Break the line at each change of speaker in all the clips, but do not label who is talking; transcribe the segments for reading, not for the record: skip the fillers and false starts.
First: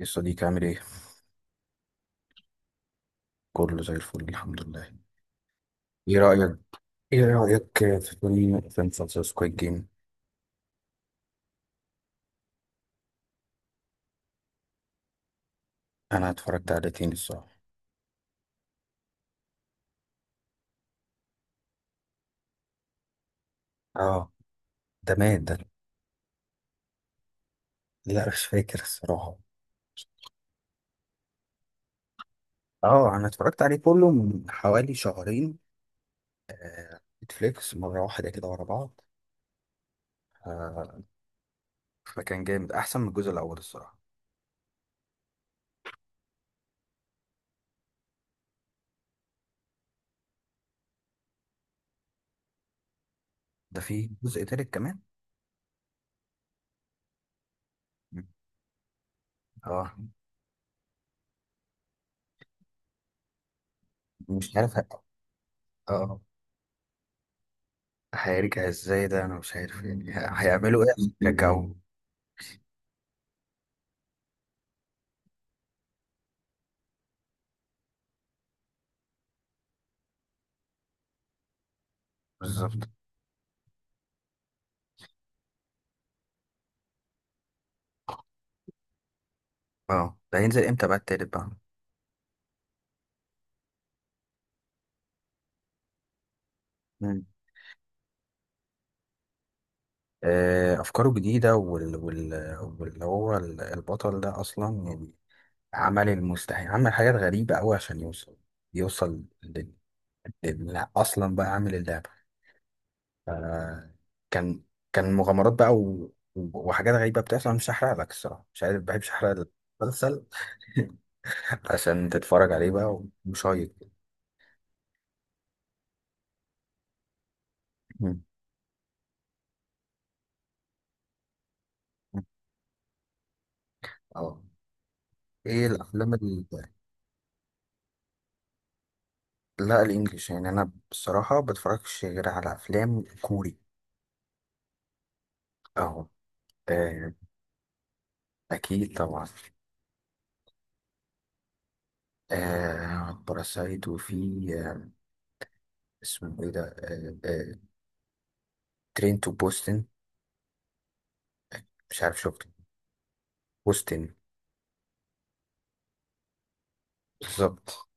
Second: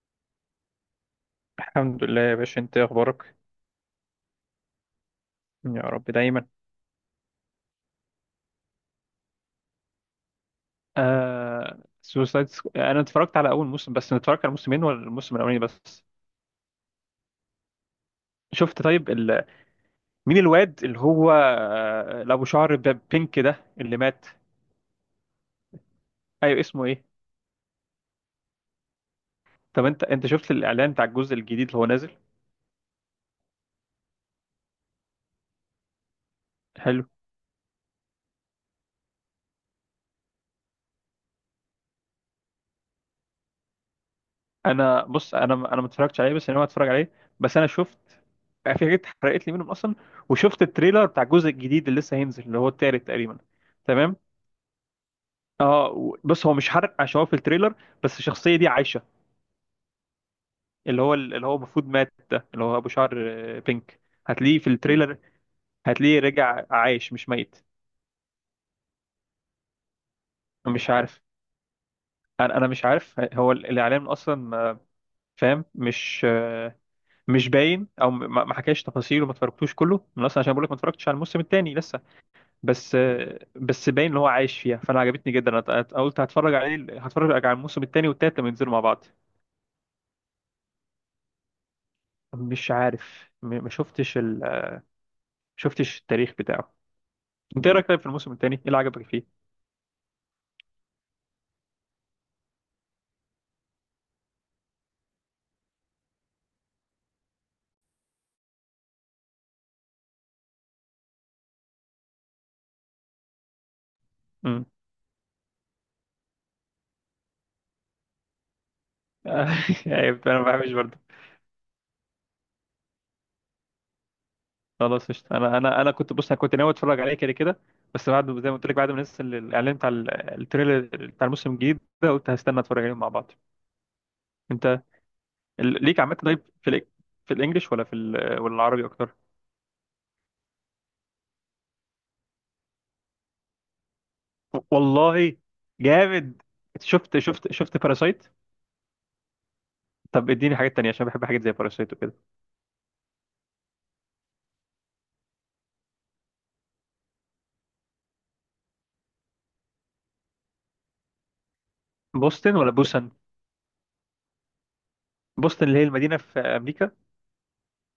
يا صديقي عامل ايه؟
الحمد لله يا باشا، انت ايه اخبارك؟
كله زي الفل الحمد لله.
يا رب
ايه
دايما.
رأيك ايه رأيك في فيلم فيلم مسلسل سكويد جيم؟
انا اتفرجت على اول موسم. بس انا اتفرجت على موسمين ولا الموسم الاولاني بس؟
انا اتفرجت عليه تاني الصراحة.
شفت طيب مين الواد اللي هو، اللي ابو شعر بينك ده اللي
اه،
مات؟
ده مات ده.
ايوه اسمه ايه؟
لا مش فاكر الصراحة.
طب انت شفت الاعلان بتاع الجزء الجديد اللي هو نازل؟
اه، انا اتفرجت عليه كله من حوالي شهرين.
حلو.
نتفليكس مرة واحدة كده ورا بعض. آه، فكان جامد احسن من الجزء الاول الصراحة.
انا بص، انا ما اتفرجتش عليه بس انا ناوي اتفرج عليه. بس انا شفت في حاجات اتحرقت لي منهم اصلا، وشفت التريلر بتاع الجزء الجديد اللي لسه هينزل اللي هو التالت تقريبا.
ده فيه
تمام.
جزء تالت كمان؟
اه بص، هو مش حرق عشان هو في التريلر، بس الشخصيه دي عايشه.
اه.
اللي هو المفروض مات، ده اللي هو ابو شعر، بينك.
مش
هتلاقيه في
عارف ه-
التريلر.
اه،
هتلاقيه رجع عايش مش ميت.
هيرجع ازاي ده انا مش عارف يعني. هيعملوا ايه
مش
عشان
عارف.
يرجعوه؟
انا مش عارف هو الاعلان اصلا، فاهم؟ مش مش باين. او ما حكاش تفاصيله. ما اتفرجتوش كله من اصلا عشان بقول لك ما اتفرجتش على الموسم الثاني لسه.
بالظبط.
بس بس باين ان هو عايش فيها. فانا عجبتني جدا. أنا قلت هتفرج عليه، هتفرج على الموسم الثاني والثالث لما ينزلوا مع بعض.
اه، ده هينزل امتى بقى التالت بقى؟
مش عارف، ما شفتش. شفتش التاريخ بتاعه.
مم.
انت ايه رايك طيب في الموسم الثاني؟ ايه اللي عجبك فيه؟
افكاره جديده واللي هو البطل ده اصلا يعني عمل المستحيل، عمل حاجات غريبه قوي عشان يوصل، يوصل اصلا بقى عامل اللعبه. ف- كان،
امم.
كان مغامرات بقى وحاجات غريبه بتحصل. مش هحرق لك الصراحه، مش عارف بحبش احرق
ايوه
المسلسل.
انا ما بحبش برضه.
عشان تتفرج عليه بقى وشايط.
خلاص قشطة. انا كنت بص، انا كنت ناوي اتفرج عليه كده كده. بس
مم.
بعد زي ما قلت لك، بعد ما نزل الاعلان بتاع التريلر بتاع الموسم الجديد ده، قلت هستنى اتفرج عليهم مع بعض.
اه.
انت
ايه
ليك
الافلام؟
عامه طيب في في الانجليش ولا في ولا العربي اكتر؟
لا الانجليش، يعني انا بصراحه بتفرجش غير على افلام كوري.
والله
اهو.
جامد.
آه،
شفت باراسايت؟
اكيد طبعا.
طب اديني حاجات تانية عشان بحب حاجات زي باراسايت وكده.
باراسايت وفي، آه اسمه ايه ده، ترين تو بوستن، مش عارف شفته؟
بوسطن ولا بوسن؟
بوستن.
بوسطن اللي هي المدينه في امريكا.
بالظبط.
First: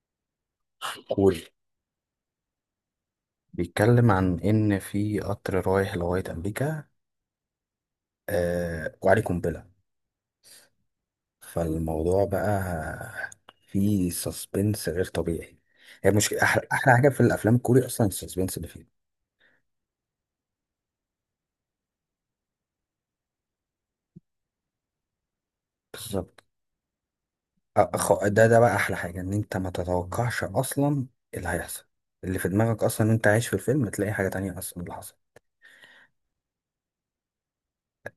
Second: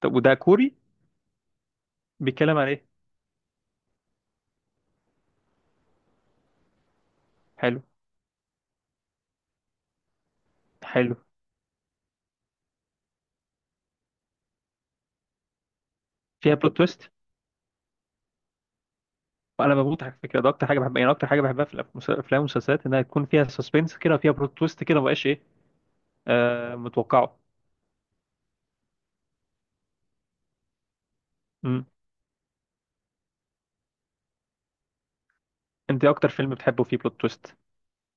طب وده كوري؟
كوري.
بيتكلم عن ايه؟
بيتكلم عن ان في قطر رايح لغايه امريكا،
حلو
وعليه قنبله.
حلو.
فالموضوع بقى فيه سسبنس غير طبيعي. هي مش
فيها
احلى
بلوت
احلى حاجه
تويست.
في الافلام الكوري اصلا السسبنس اللي فيها؟
وانا بموت على فكره، ده اكتر حاجه بحبها، يعني اكتر حاجه بحبها في الافلام والمسلسلات انها يكون فيها سسبنس كده وفيها بلوت تويست كده، مبقاش ايه،
بالظبط.
متوقعه.
ده، ده بقى احلى حاجه، ان انت ما تتوقعش اصلا اللي هيحصل،
امم.
اللي في دماغك اصلا، وانت عايش في الفيلم تلاقي حاجه تانية اصلا اللي حصل.
انت إيه اكتر فيلم بتحبه فيه بلوت تويست؟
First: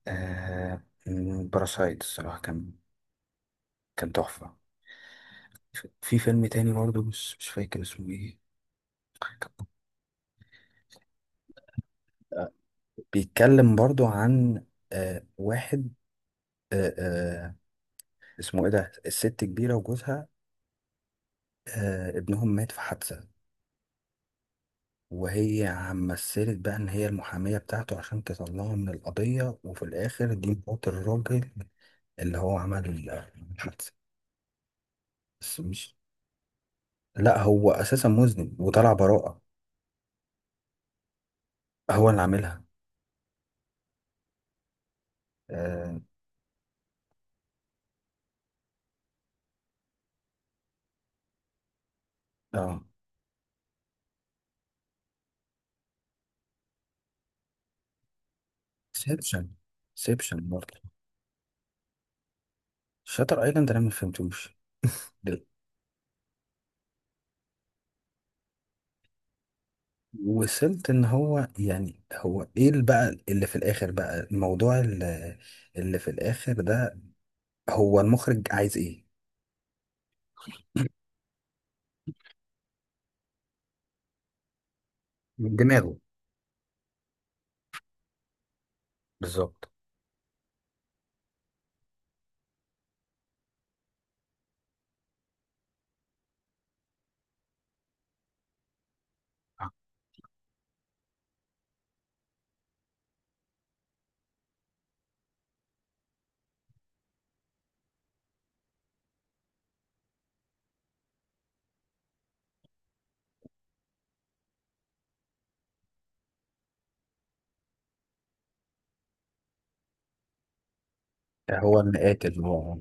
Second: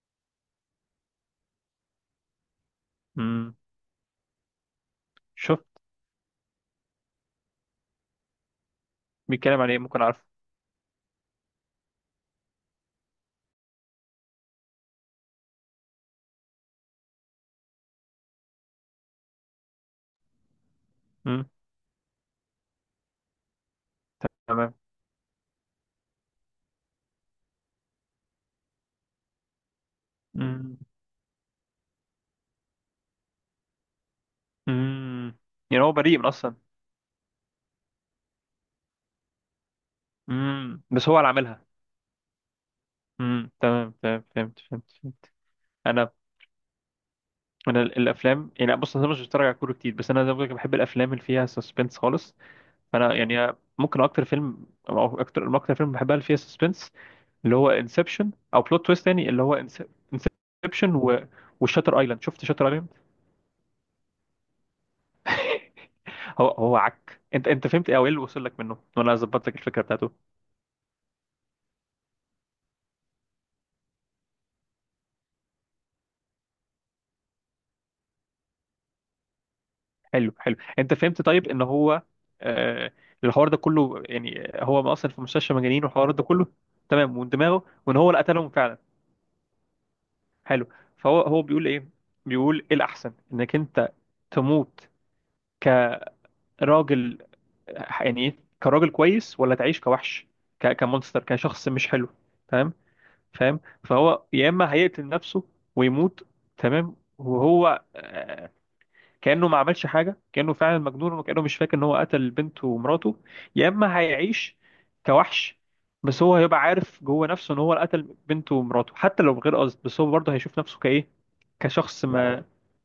آه باراسايت الصراحه كان،
امم.
كان تحفه.
شوف.
في فيلم تاني برضو مش فاكر اسمه ايه.
بيتكلم عن ايه؟ ممكن اعرفه.
آه، بيتكلم برضو عن، واحد، آه آه اسمه ايه ده، الست كبيره وجوزها،
امم.
ابنهم مات في حادثه،
تمام.
وهي عم مثلت بقى ان هي المحامية بتاعته عشان تطلعه من القضية. وفي الاخر دي
امم.
مرات الراجل اللي هو عمل الحادثة.
امم.
بس
يعني هو
مش،
بريء من اصلا؟
لا هو اساسا مذنب وطلع براءة.
امم. بس هو اللي عاملها.
هو اللي عاملها.
امم. تمام تمام. فهمت فهمت فهمت.
اه.
انا. انا الافلام يعني بص، انا مش بتفرج على كوره كتير، بس انا زي ما بقولك بحب الافلام اللي فيها سسبنس خالص.
اه،
فانا يعني ممكن اكتر فيلم او اكتر فيلم بحبها اللي فيها سسبنس، اللي هو انسبشن. او بلوت تويست تاني اللي هو
سيبشن، سيبشن برضه.
انسبشن، و وشاتر ايلاند. شفت شاتر ايلاند؟
شاتر ايلاند انا ما فهمتوش. ده-
هو عك. انت فهمت ايه؟ او ايه اللي وصل لك منه؟ وانا ظبطت لك الفكره بتاعته.
وصلت ان هو يعني، هو ايه اللي بقى، اللي في الاخر بقى الموضوع، اللي اللي في الاخر ده هو المخرج عايز ايه.
حلو حلو. انت فهمت طيب ان هو، آه الحوار ده كله، يعني هو اصلا في مستشفى
من
مجانين،
دماغه.
والحوار ده كله تمام، ومن دماغه. وان هو اللي قتلهم فعلا.
بالظبط.
حلو. فهو بيقول ايه؟ بيقول ايه الاحسن، انك انت تموت كراجل. يعني ايه كراجل كويس ولا تعيش كوحش، كمونستر، كشخص مش حلو؟ تمام. فاهم؟ فهو يا اما هيقتل نفسه ويموت. تمام. وهو، كأنه ما عملش حاجة، كأنه فعلا مجنون، وكأنه مش فاكر ان هو قتل بنته ومراته. يا اما هيعيش كوحش، بس هو هيبقى عارف جوه نفسه ان هو اللي قتل بنته ومراته حتى لو بغير قصد. بس هو برضه هيشوف نفسه كايه،
هو
كشخص
المقاتل
ما.
هو.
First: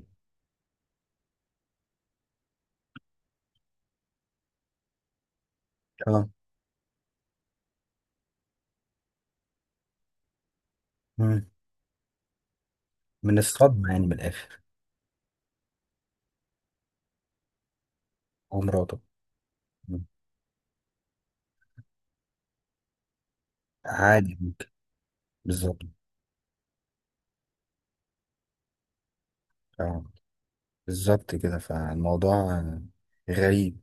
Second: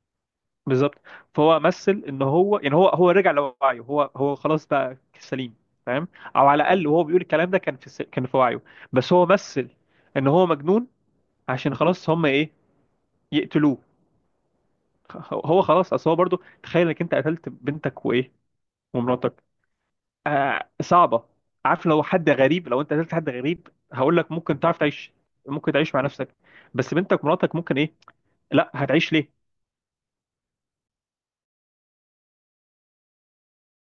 بالظبط. فهو مثل ان هو، يعني هو رجع لوعيه. هو خلاص بقى سليم، فاهم؟
اه.
او على الاقل وهو بيقول الكلام ده كان في كان في وعيه. بس هو مثل ان هو مجنون
مم.
عشان خلاص هم ايه،
من
يقتلوه.
الصدمة، يعني من الآخر.
هو خلاص. اصل هو برضه، تخيل انك انت قتلت بنتك وايه،
هو مراته.
ومراتك.
مم.
آه صعبه. عارف لو حد غريب، لو انت قتلت حد غريب، هقول لك
عادي
ممكن
ممكن.
تعرف تعيش. ممكن
بالظبط.
تعيش مع نفسك. بس بنتك ومراتك، ممكن ايه؟ لا هتعيش ليه.
اه بالظبط كده. فالموضوع غريب.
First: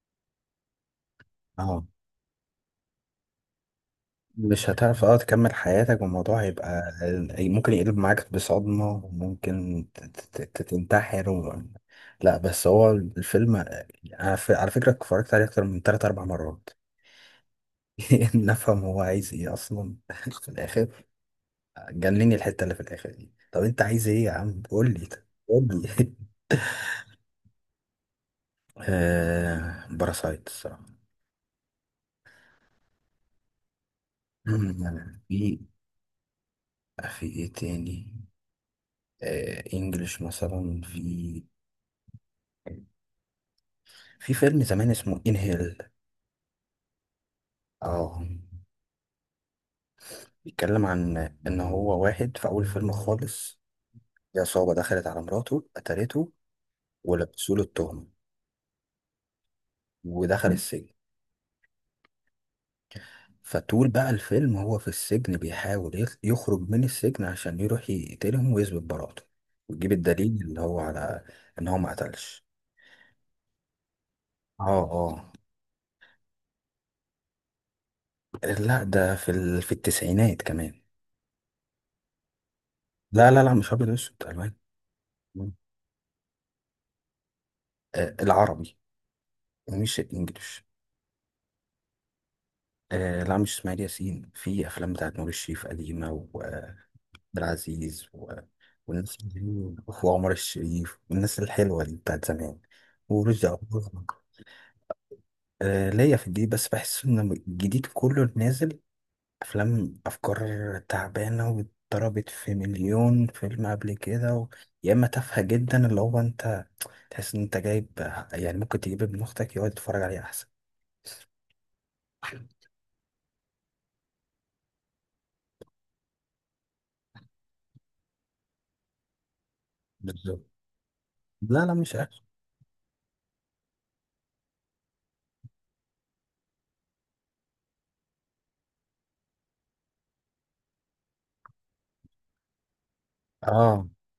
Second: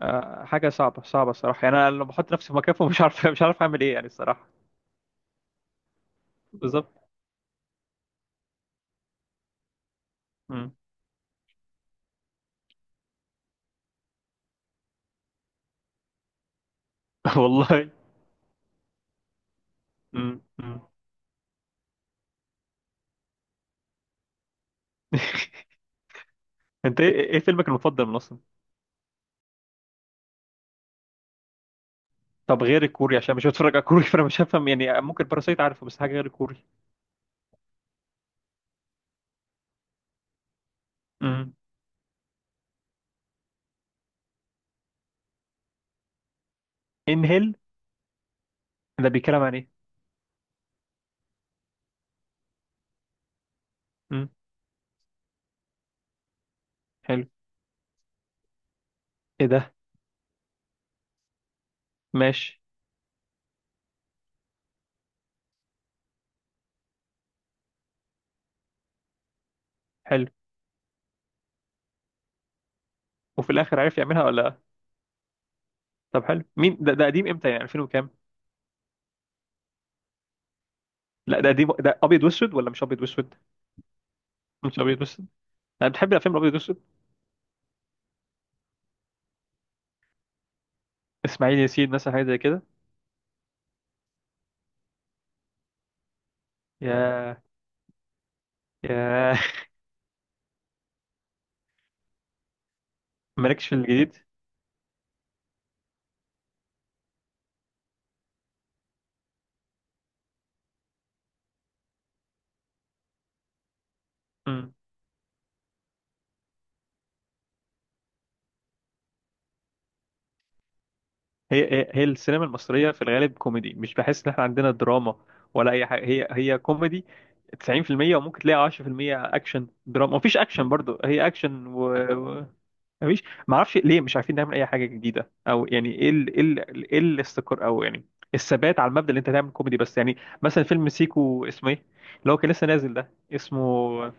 حاجة صعبة صعبة الصراحة. يعني
اه،
أنا لو بحط نفسي في مكانهم مش عارف، مش عارف أعمل إيه يعني الصراحة.
مش هتعرف اه تكمل حياتك، والموضوع هيبقى
بالظبط.
ممكن يقلب معاك بصدمة، وممكن
مم.
تنتحر لا بس هو الفيلم على على فكرة اتفرجت عليه أكتر من تلات أربع مرات.
والله.
نفهم هو عايز ايه أصلا؟
مم.
في
مم.
الآخر جنني الحتة اللي في الآخر دي. طب أنت عايز إيه يا عم؟ قول لي. قول لي.
أنت إيه إيه فيلمك المفضل من أصلا؟
باراسايت الصراحة.
طب غير الكوري عشان مش بتفرج على كوري، فأنا مش هفهم يعني.
يعني
ممكن
في،
باراسايت عارفه، بس حاجة غير الكوري.
في إيه تاني، إنجلش مثلا، في
مم.
في فيلم زمان اسمه إنهيل.
إنهيل.
اه.
ده بيتكلم عن إيه؟
بيتكلم عن إن هو واحد في أول فيلم خالص
مم.
في عصابة دخلت على مراته قتلته
حلو.
ولبسوا له التهمة
إيه ده؟
ودخل السجن.
ماشي.
فطول بقى الفيلم هو في السجن بيحاول يخرج من السجن عشان يروح يقتلهم ويثبت براءته، ويجيب
حلو.
الدليل اللي هو على ان هو ما قتلش.
وفي الآخر عرف يعملها ولا لأ؟
اه. اه.
طب حلو. مين ده؟ ده قديم إمتى؟ يعني 2000 وكام؟
لا ده في في التسعينات كمان.
لا ده قديم، ده أبيض وأسود ولا مش أبيض
لا
وأسود؟
لا لا، مش ابيض واسود، الوان.
مش أبيض وأسود.
مم.
أنا بتحب الأفلام الأبيض وأسود؟
آه، العربي ومش الانجليش.
إسماعيل ياسين مثلا حاجة زي كده.
آه لا، مش اسماعيل ياسين. في افلام بتاعت نور الشريف قديمه، وعبد
يا
العزيز والناس
ياه.
وعمر الشريف والناس الحلوه دي بتاعت زمان، ورشدي
مالكش في
اباظة.
الجديد؟
ليا في الجديد، بس بحس ان الجديد كله نازل افلام افكار تعبانه واتضربت في مليون فيلم قبل كده
مم.
يا اما تافهه جدا، اللي هو انت تحس ان انت جايب، يعني ممكن تجيب ابن اختك يقعد يتفرج عليه احسن.
هي السينما المصرية في الغالب كوميدي. مش بحس ان احنا عندنا دراما ولا اي حاجة. هي كوميدي 90%، وممكن تلاقي 10% اكشن دراما. مفيش
بالظبط.
اكشن برضو. هي
لا
اكشن
لا،
و...
مش اكشن.
و... مفيش. معرفش ليه مش عارفين نعمل اي حاجة جديدة. او يعني ايه الاستقرار، او يعني الثبات على المبدأ، اللي انت تعمل كوميدي بس. يعني مثلا فيلم سيكو اسمه ايه، اللي هو كان لسه نازل ده،
اه.
اسمه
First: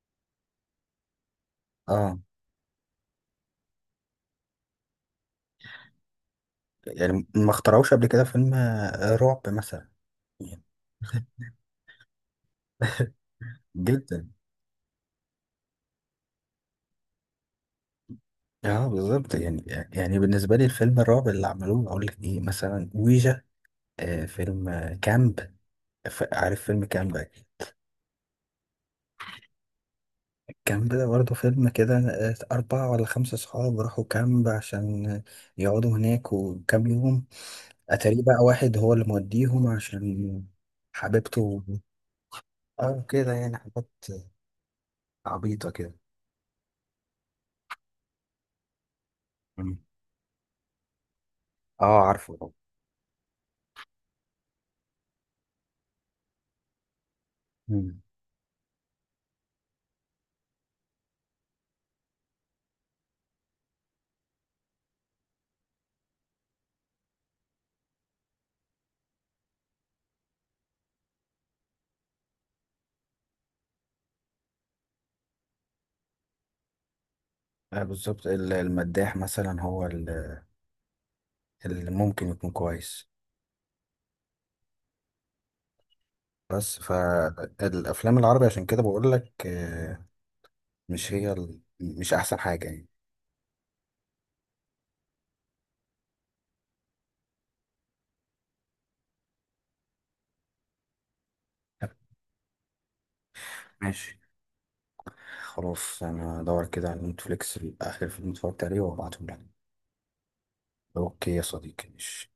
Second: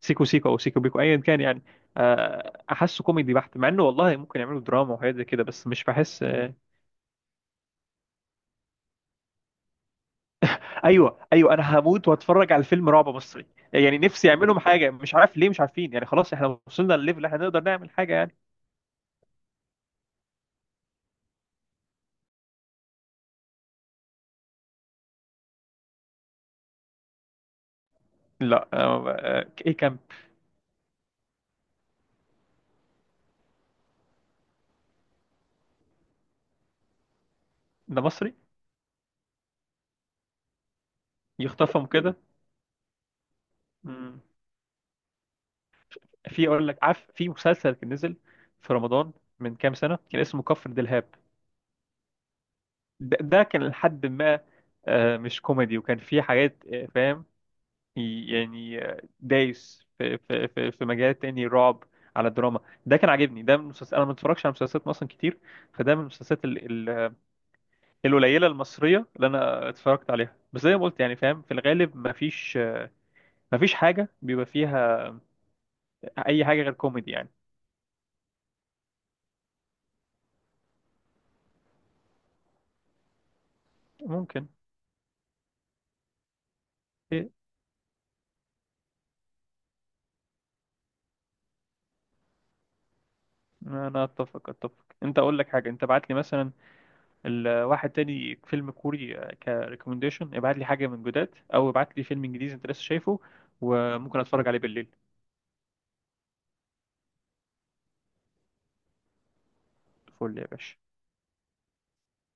سيكو سيكو او سيكو بيكو ايا كان يعني،
اه،
احسه كوميدي بحت، مع انه والله ممكن يعملوا دراما وحاجات زي كده. بس مش بحس.
يعني ما اخترعوش قبل كده فيلم رعب مثلا يعني.
ايوه ايوه، انا هموت واتفرج على فيلم رعب مصري. يعني نفسي
جدا.
يعملهم حاجه. مش عارف ليه مش عارفين يعني. خلاص احنا وصلنا للليفل اللي احنا نقدر نعمل حاجه يعني.
اه بالظبط يعني، يعني بالنسبه لي الفيلم الرعب اللي عملوه اقول لك ايه مثلا، ويجا، فيلم كامب. عارف فيلم كامب أكيد؟
لا ايه كان.
كامب ده برضه فيلم كده، أربعة ولا خمسة صحاب راحوا كامب عشان يقعدوا هناك وكام يوم.
ده
أتاري
مصري؟
بقى واحد هو اللي موديهم عشان حبيبته.
يخطفهم كده.
اه كده، يعني حاجات
مم.
عبيطة كده.
في اقول لك، عارف في مسلسل كان نزل في رمضان من كام
مم.
سنه، كان اسمه كفر دلهاب.
اه عارفه.
ده كان لحد ما، مش كوميدي، وكان فيه حاجات، فاهم
مم.
يعني، دايس في مجال تاني، رعب على الدراما. ده كان عاجبني ده من مسلسل. انا ما اتفرجش على مسلسلات مصر كتير. فده من المسلسلات القليله المصريه اللي انا اتفرجت عليها. بس زي ما قلت يعني، فاهم، في الغالب ما فيش، ما فيش حاجه بيبقى فيها اي حاجه غير كوميدي يعني.
بالظبط، المداح مثلا هو اللي ممكن يكون كويس.
ممكن
بس
إيه،
فالافلام العربي عشان كده بقول لك، مش هي مش احسن حاجه يعني.
انا اتفق اتفق. انت اقول لك حاجه، انت بعت لي مثلا الواحد تاني فيلم كوري كريكومنديشن، ابعت لي حاجه من جداد او ابعت لي فيلم انجليزي انت لسه شايفه،
ماشي.
وممكن اتفرج عليه بالليل.
خلاص انا هدور كده على نتفليكس اخر فيلم اتفرجت عليه وابعته لك.
فل يا باشا.
اوكي يا صديقي، ماشي.